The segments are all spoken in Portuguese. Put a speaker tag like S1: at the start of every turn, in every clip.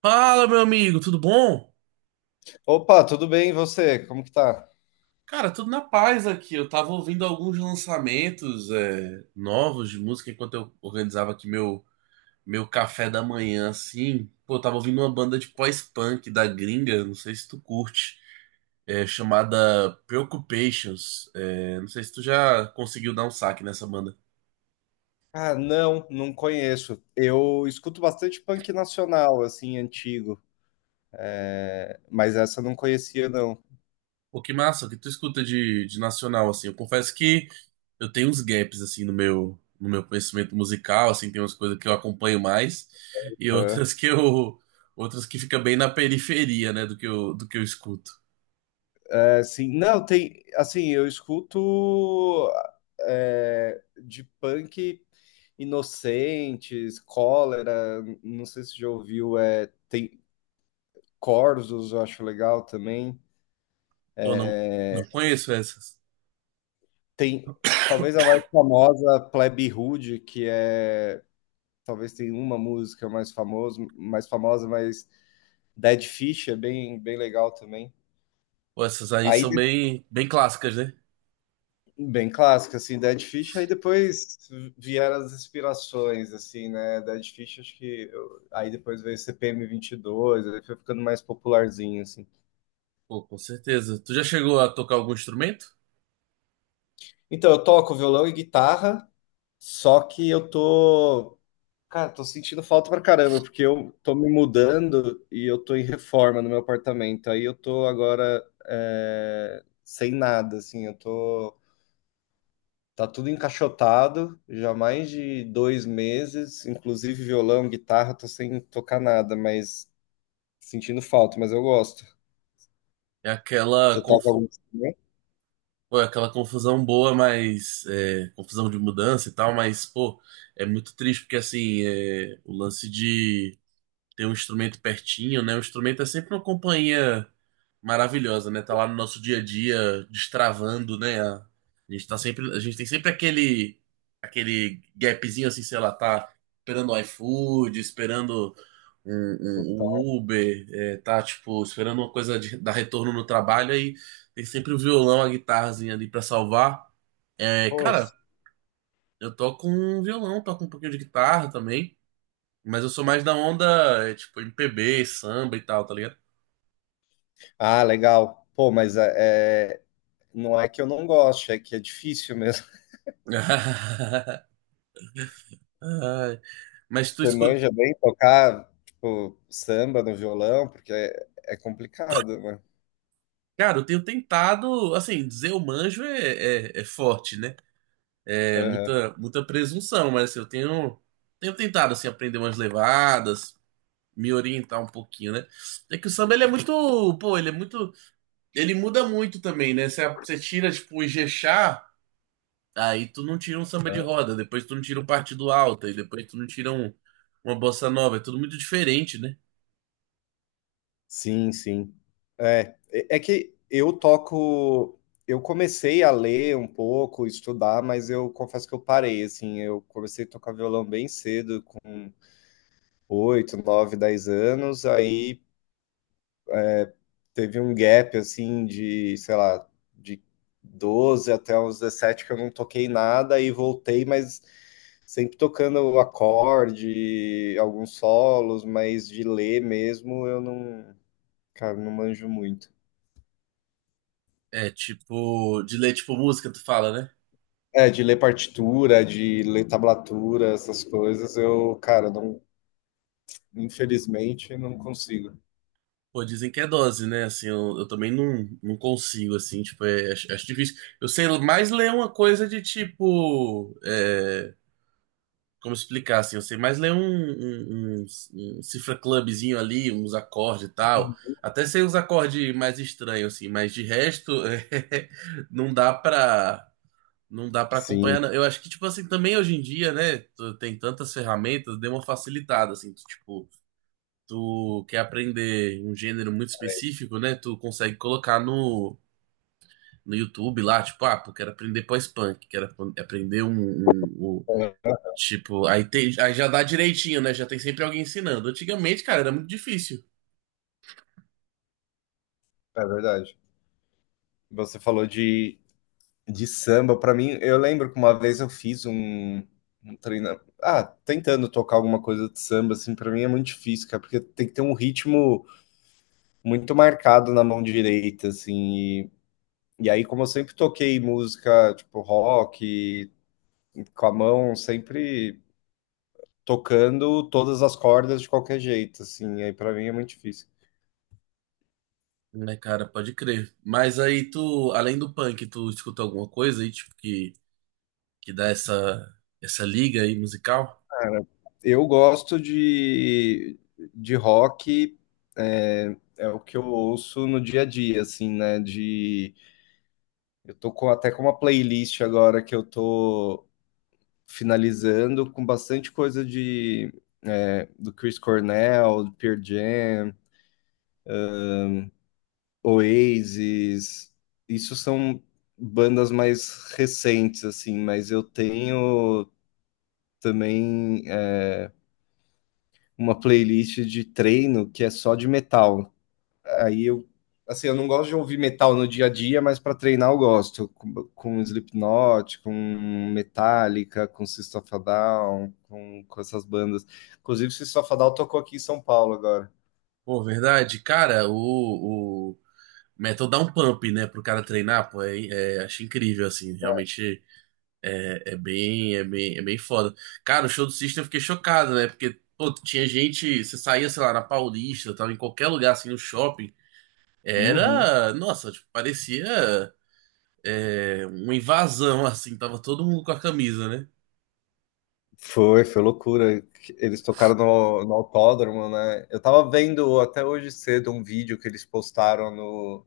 S1: Fala, meu amigo, tudo bom?
S2: Opa, tudo bem? E você? Como que tá?
S1: Cara, tudo na paz aqui. Eu tava ouvindo alguns lançamentos novos de música enquanto eu organizava aqui meu café da manhã, assim. Pô, eu tava ouvindo uma banda de pós-punk da gringa, não sei se tu curte, chamada Preoccupations. É, não sei se tu já conseguiu dar um saque nessa banda.
S2: Ah, não, não conheço. Eu escuto bastante punk nacional, assim, antigo, mas essa eu não conhecia, não.
S1: Pô, que massa, o que tu escuta de nacional, assim. Eu confesso que eu tenho uns gaps assim no meu conhecimento musical, assim, tem umas coisas que eu acompanho mais e
S2: Aham.
S1: outras que fica bem na periferia, né, do que eu escuto.
S2: Assim, não, tem, assim, eu escuto de punk Inocentes, Cólera, não sei se já ouviu, tem Corsos, eu acho legal também.
S1: Ou não, não conheço essas.
S2: Tem, talvez a mais famosa, Plebe Rude, que talvez tenha uma música mais famosa, mas Dead Fish é bem, bem legal também.
S1: Pô, essas aí
S2: Aí,
S1: são
S2: de-
S1: bem bem clássicas, né?
S2: Bem clássico, assim, Dead Fish, aí depois vieram as inspirações, assim, né? Dead Fish, acho que, aí depois veio CPM 22, aí foi ficando mais popularzinho, assim.
S1: Pô, com certeza. Tu já chegou a tocar algum instrumento?
S2: Então, eu toco violão e guitarra. Só que eu tô Cara, tô sentindo falta pra caramba, porque eu tô me mudando e eu tô em reforma no meu apartamento. Aí eu tô agora sem nada, assim, eu tô. Tá tudo encaixotado, já há mais de 2 meses, inclusive violão, guitarra, tô sem tocar nada, mas sentindo falta, mas eu gosto.
S1: É aquela
S2: Você toca algum
S1: confu...
S2: instrumento?
S1: Pô, é aquela confusão boa, mas é, confusão de mudança e tal, mas pô, é muito triste porque assim, é, o lance de ter um instrumento pertinho, né? O instrumento é sempre uma companhia maravilhosa, né? Tá lá no nosso dia a dia, destravando, né? A gente tá sempre, a gente tem sempre aquele gapzinho assim, sei lá, tá esperando o iFood, esperando um,
S2: Eu
S1: um-
S2: toco.
S1: um Uber, é, tá tipo esperando uma coisa de, dar retorno no trabalho aí tem sempre o violão, a guitarrazinha ali pra salvar. É,
S2: Pô,
S1: cara,
S2: s-
S1: eu toco um violão, toco um pouquinho de guitarra também. Mas eu sou mais da onda, é, tipo, MPB, samba e tal, tá ligado?
S2: Ah, legal. Pô, mas é, não é que eu não gosto, é que é difícil mesmo.
S1: Ai, mas tu
S2: Você
S1: escuta.
S2: manja bem tocar, tipo, samba no violão? Porque é complicado, né?
S1: Cara, eu tenho tentado, assim, dizer eu manjo é forte, né? É
S2: Aham,
S1: muita, muita presunção, mas assim, tenho tentado, assim, aprender umas levadas, me orientar um pouquinho, né? É que o samba, ele é muito, ele muda muito também, né? Você tira, tipo, o Ijexá, aí tu não tira um samba de
S2: aham.
S1: roda, depois tu não tira um partido alto, e depois tu não uma bossa nova. É tudo muito diferente, né?
S2: Sim, sim. É que eu toco. Eu comecei a ler um pouco, estudar, mas eu confesso que eu parei, assim. Eu comecei a tocar violão bem cedo, com 8 9 10 anos. Aí teve um gap assim sei lá, de 12 até uns 17 que eu não toquei nada e voltei, mas sempre tocando o acorde, alguns solos, mas de ler mesmo eu não, cara, não manjo muito.
S1: É tipo, de ler tipo música, tu fala, né?
S2: É, de ler partitura, de ler tablatura, essas coisas, eu, cara, não, infelizmente não consigo.
S1: Pô, dizem que é dose, né? Assim, eu também não, não consigo, assim, tipo, acho, acho difícil. Eu sei mais ler uma coisa de tipo, como explicar, assim, eu sei mais ler um cifra clubzinho ali, uns acordes e tal. Até sei uns acordes mais estranhos, assim, mas de resto, não dá pra, não dá pra acompanhar,
S2: Sim,
S1: não. Eu acho que, tipo assim, também hoje em dia, né? tu Tem tantas ferramentas, deu uma facilitada, assim. Tu, tipo, tu quer aprender um gênero muito específico, né? Tu consegue colocar no YouTube lá, tipo, ah, pô, quero aprender pós-punk, aprender um. Tipo, aí já dá direitinho, né? Já tem sempre alguém ensinando. Antigamente, cara, era muito difícil.
S2: é verdade. Você falou de samba, pra mim, eu lembro que uma vez eu fiz um treino. Ah, tentando tocar alguma coisa de samba, assim, pra mim é muito difícil, cara, porque tem que ter um ritmo muito marcado na mão direita, assim. E aí, como eu sempre toquei música, tipo, rock, com a mão, sempre tocando todas as cordas de qualquer jeito, assim. Aí, pra mim, é muito difícil.
S1: Né, cara, pode crer. Mas aí tu, além do punk, tu escuta alguma coisa aí, tipo, que dá essa liga aí musical?
S2: Cara, eu gosto de rock, é o que eu ouço no dia a dia, assim, né? Eu tô até com uma playlist agora que eu tô finalizando com bastante coisa do Chris Cornell, do Pearl Jam, Oasis. Isso são bandas mais recentes, assim, mas eu tenho também uma playlist de treino que é só de metal. Aí, assim, eu não gosto de ouvir metal no dia a dia, mas para treinar eu gosto. Com Slipknot, com Metallica, com System of a Down, com essas bandas. Inclusive, System of a Down tocou aqui em São Paulo agora.
S1: Pô, verdade, cara, o metal dá um pump, né, pro cara treinar, pô, acho incrível, assim, realmente é bem foda. Cara, o show do System eu fiquei chocado, né, porque, pô, tinha gente, você saía, sei lá, na Paulista, tava em qualquer lugar, assim, no shopping,
S2: Uhum.
S1: era, nossa, tipo, parecia uma invasão, assim, tava todo mundo com a camisa, né?
S2: Foi loucura. Eles tocaram no autódromo, né? Eu tava vendo até hoje cedo um vídeo que eles postaram no,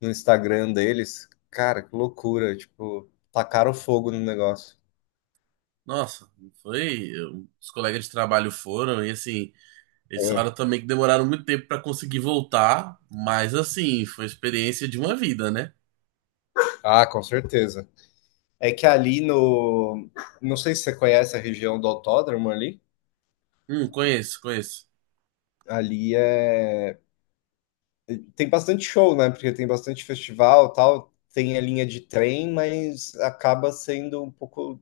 S2: no Instagram deles. Cara, que loucura. Tipo, tacaram fogo no negócio.
S1: Nossa, foi. Os colegas de trabalho foram e assim, eles
S2: É.
S1: falaram também que demoraram muito tempo pra conseguir voltar, mas assim, foi a experiência de uma vida, né?
S2: Ah, com certeza. É que ali no. Não sei se você conhece a região do autódromo ali.
S1: Conheço, conheço.
S2: Ali é. Tem bastante show, né? Porque tem bastante festival e tal. Tem a linha de trem, mas acaba sendo um pouco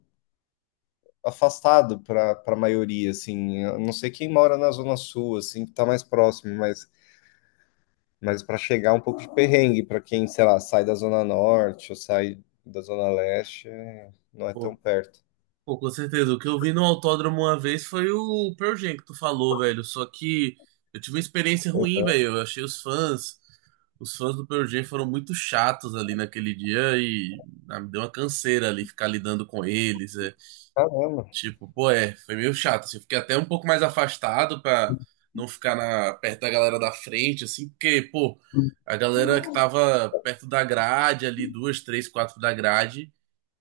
S2: afastado para a maioria, assim. Eu não sei quem mora na Zona Sul, assim, que tá mais próximo, mas para chegar é um pouco de perrengue, para quem, sei lá, sai da Zona Norte ou sai da Zona Leste, não é tão
S1: Pô,
S2: perto.
S1: Pô, com certeza. O que eu vi no autódromo uma vez foi o Pearl Jam que tu falou, velho. Só que eu tive uma experiência ruim, velho. Eu achei os fãs do Pearl Jam foram muito chatos ali naquele dia e ah, me deu uma canseira ali ficar lidando com eles. É.
S2: Caramba!
S1: Tipo, pô, foi meio chato, assim. Eu fiquei até um pouco mais afastado pra não ficar perto da galera da frente, assim, porque, pô, a galera que tava perto da grade ali, duas, três, quatro da grade.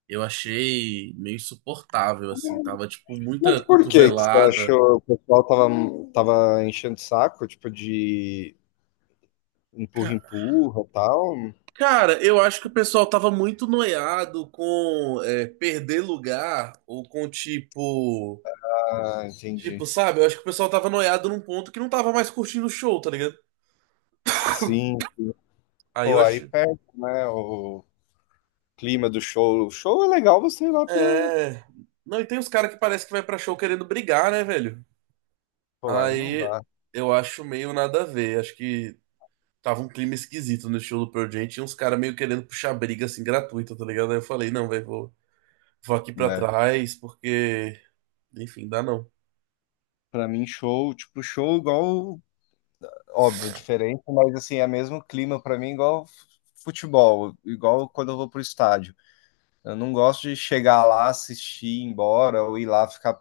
S1: Eu achei meio insuportável, assim. Tava, tipo, muita
S2: Mas por que que você
S1: cotovelada.
S2: achou que o pessoal tava, enchendo o saco, tipo, de empurra, empurra tal?
S1: Cara, eu acho que o pessoal tava muito noiado com perder lugar ou com, tipo.
S2: Ah, entendi.
S1: Tipo, sabe? Eu acho que o pessoal tava noiado num ponto que não tava mais curtindo o show, tá ligado?
S2: Sim.
S1: Aí eu
S2: Pô, aí
S1: acho.
S2: perde, né, o clima do show. O show é legal você ir lá pra...
S1: É. Não, e tem uns caras que parece que vai pra show querendo brigar, né, velho?
S2: Pô, aí não
S1: Aí
S2: dá,
S1: eu acho meio nada a ver. Acho que tava um clima esquisito no show do Pearl Jam. Tinha uns caras meio querendo puxar briga, assim, gratuita, tá ligado? Aí eu falei, não, velho, vou aqui pra
S2: né?
S1: trás, porque, enfim, dá não.
S2: Pra mim, show, tipo, show igual... Óbvio, é diferente, mas assim, é mesmo clima pra mim igual futebol, igual quando eu vou pro estádio. Eu não gosto de chegar lá, assistir, ir embora, ou ir lá ficar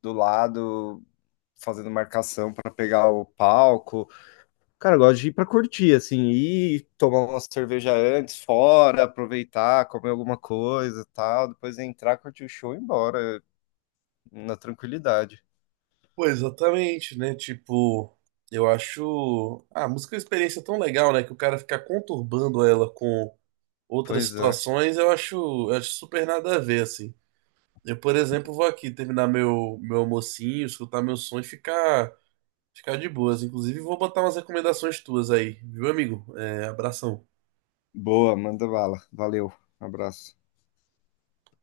S2: do lado fazendo marcação para pegar o palco. Cara, eu gosto de ir para curtir, assim, ir tomar uma cerveja antes, fora, aproveitar, comer alguma coisa, e tal, depois entrar, curtir o show e ir embora na tranquilidade.
S1: Pô, exatamente, né? Tipo, eu acho a música é uma experiência tão legal, né? Que o cara ficar conturbando ela com outras
S2: Pois é.
S1: situações, eu acho super nada a ver, assim. Eu, por exemplo, vou aqui terminar meu almocinho, escutar meu som e ficar de boas. Inclusive, vou botar umas recomendações tuas aí, viu, amigo? É, abração.
S2: Boa, manda bala. Valeu. Abraço.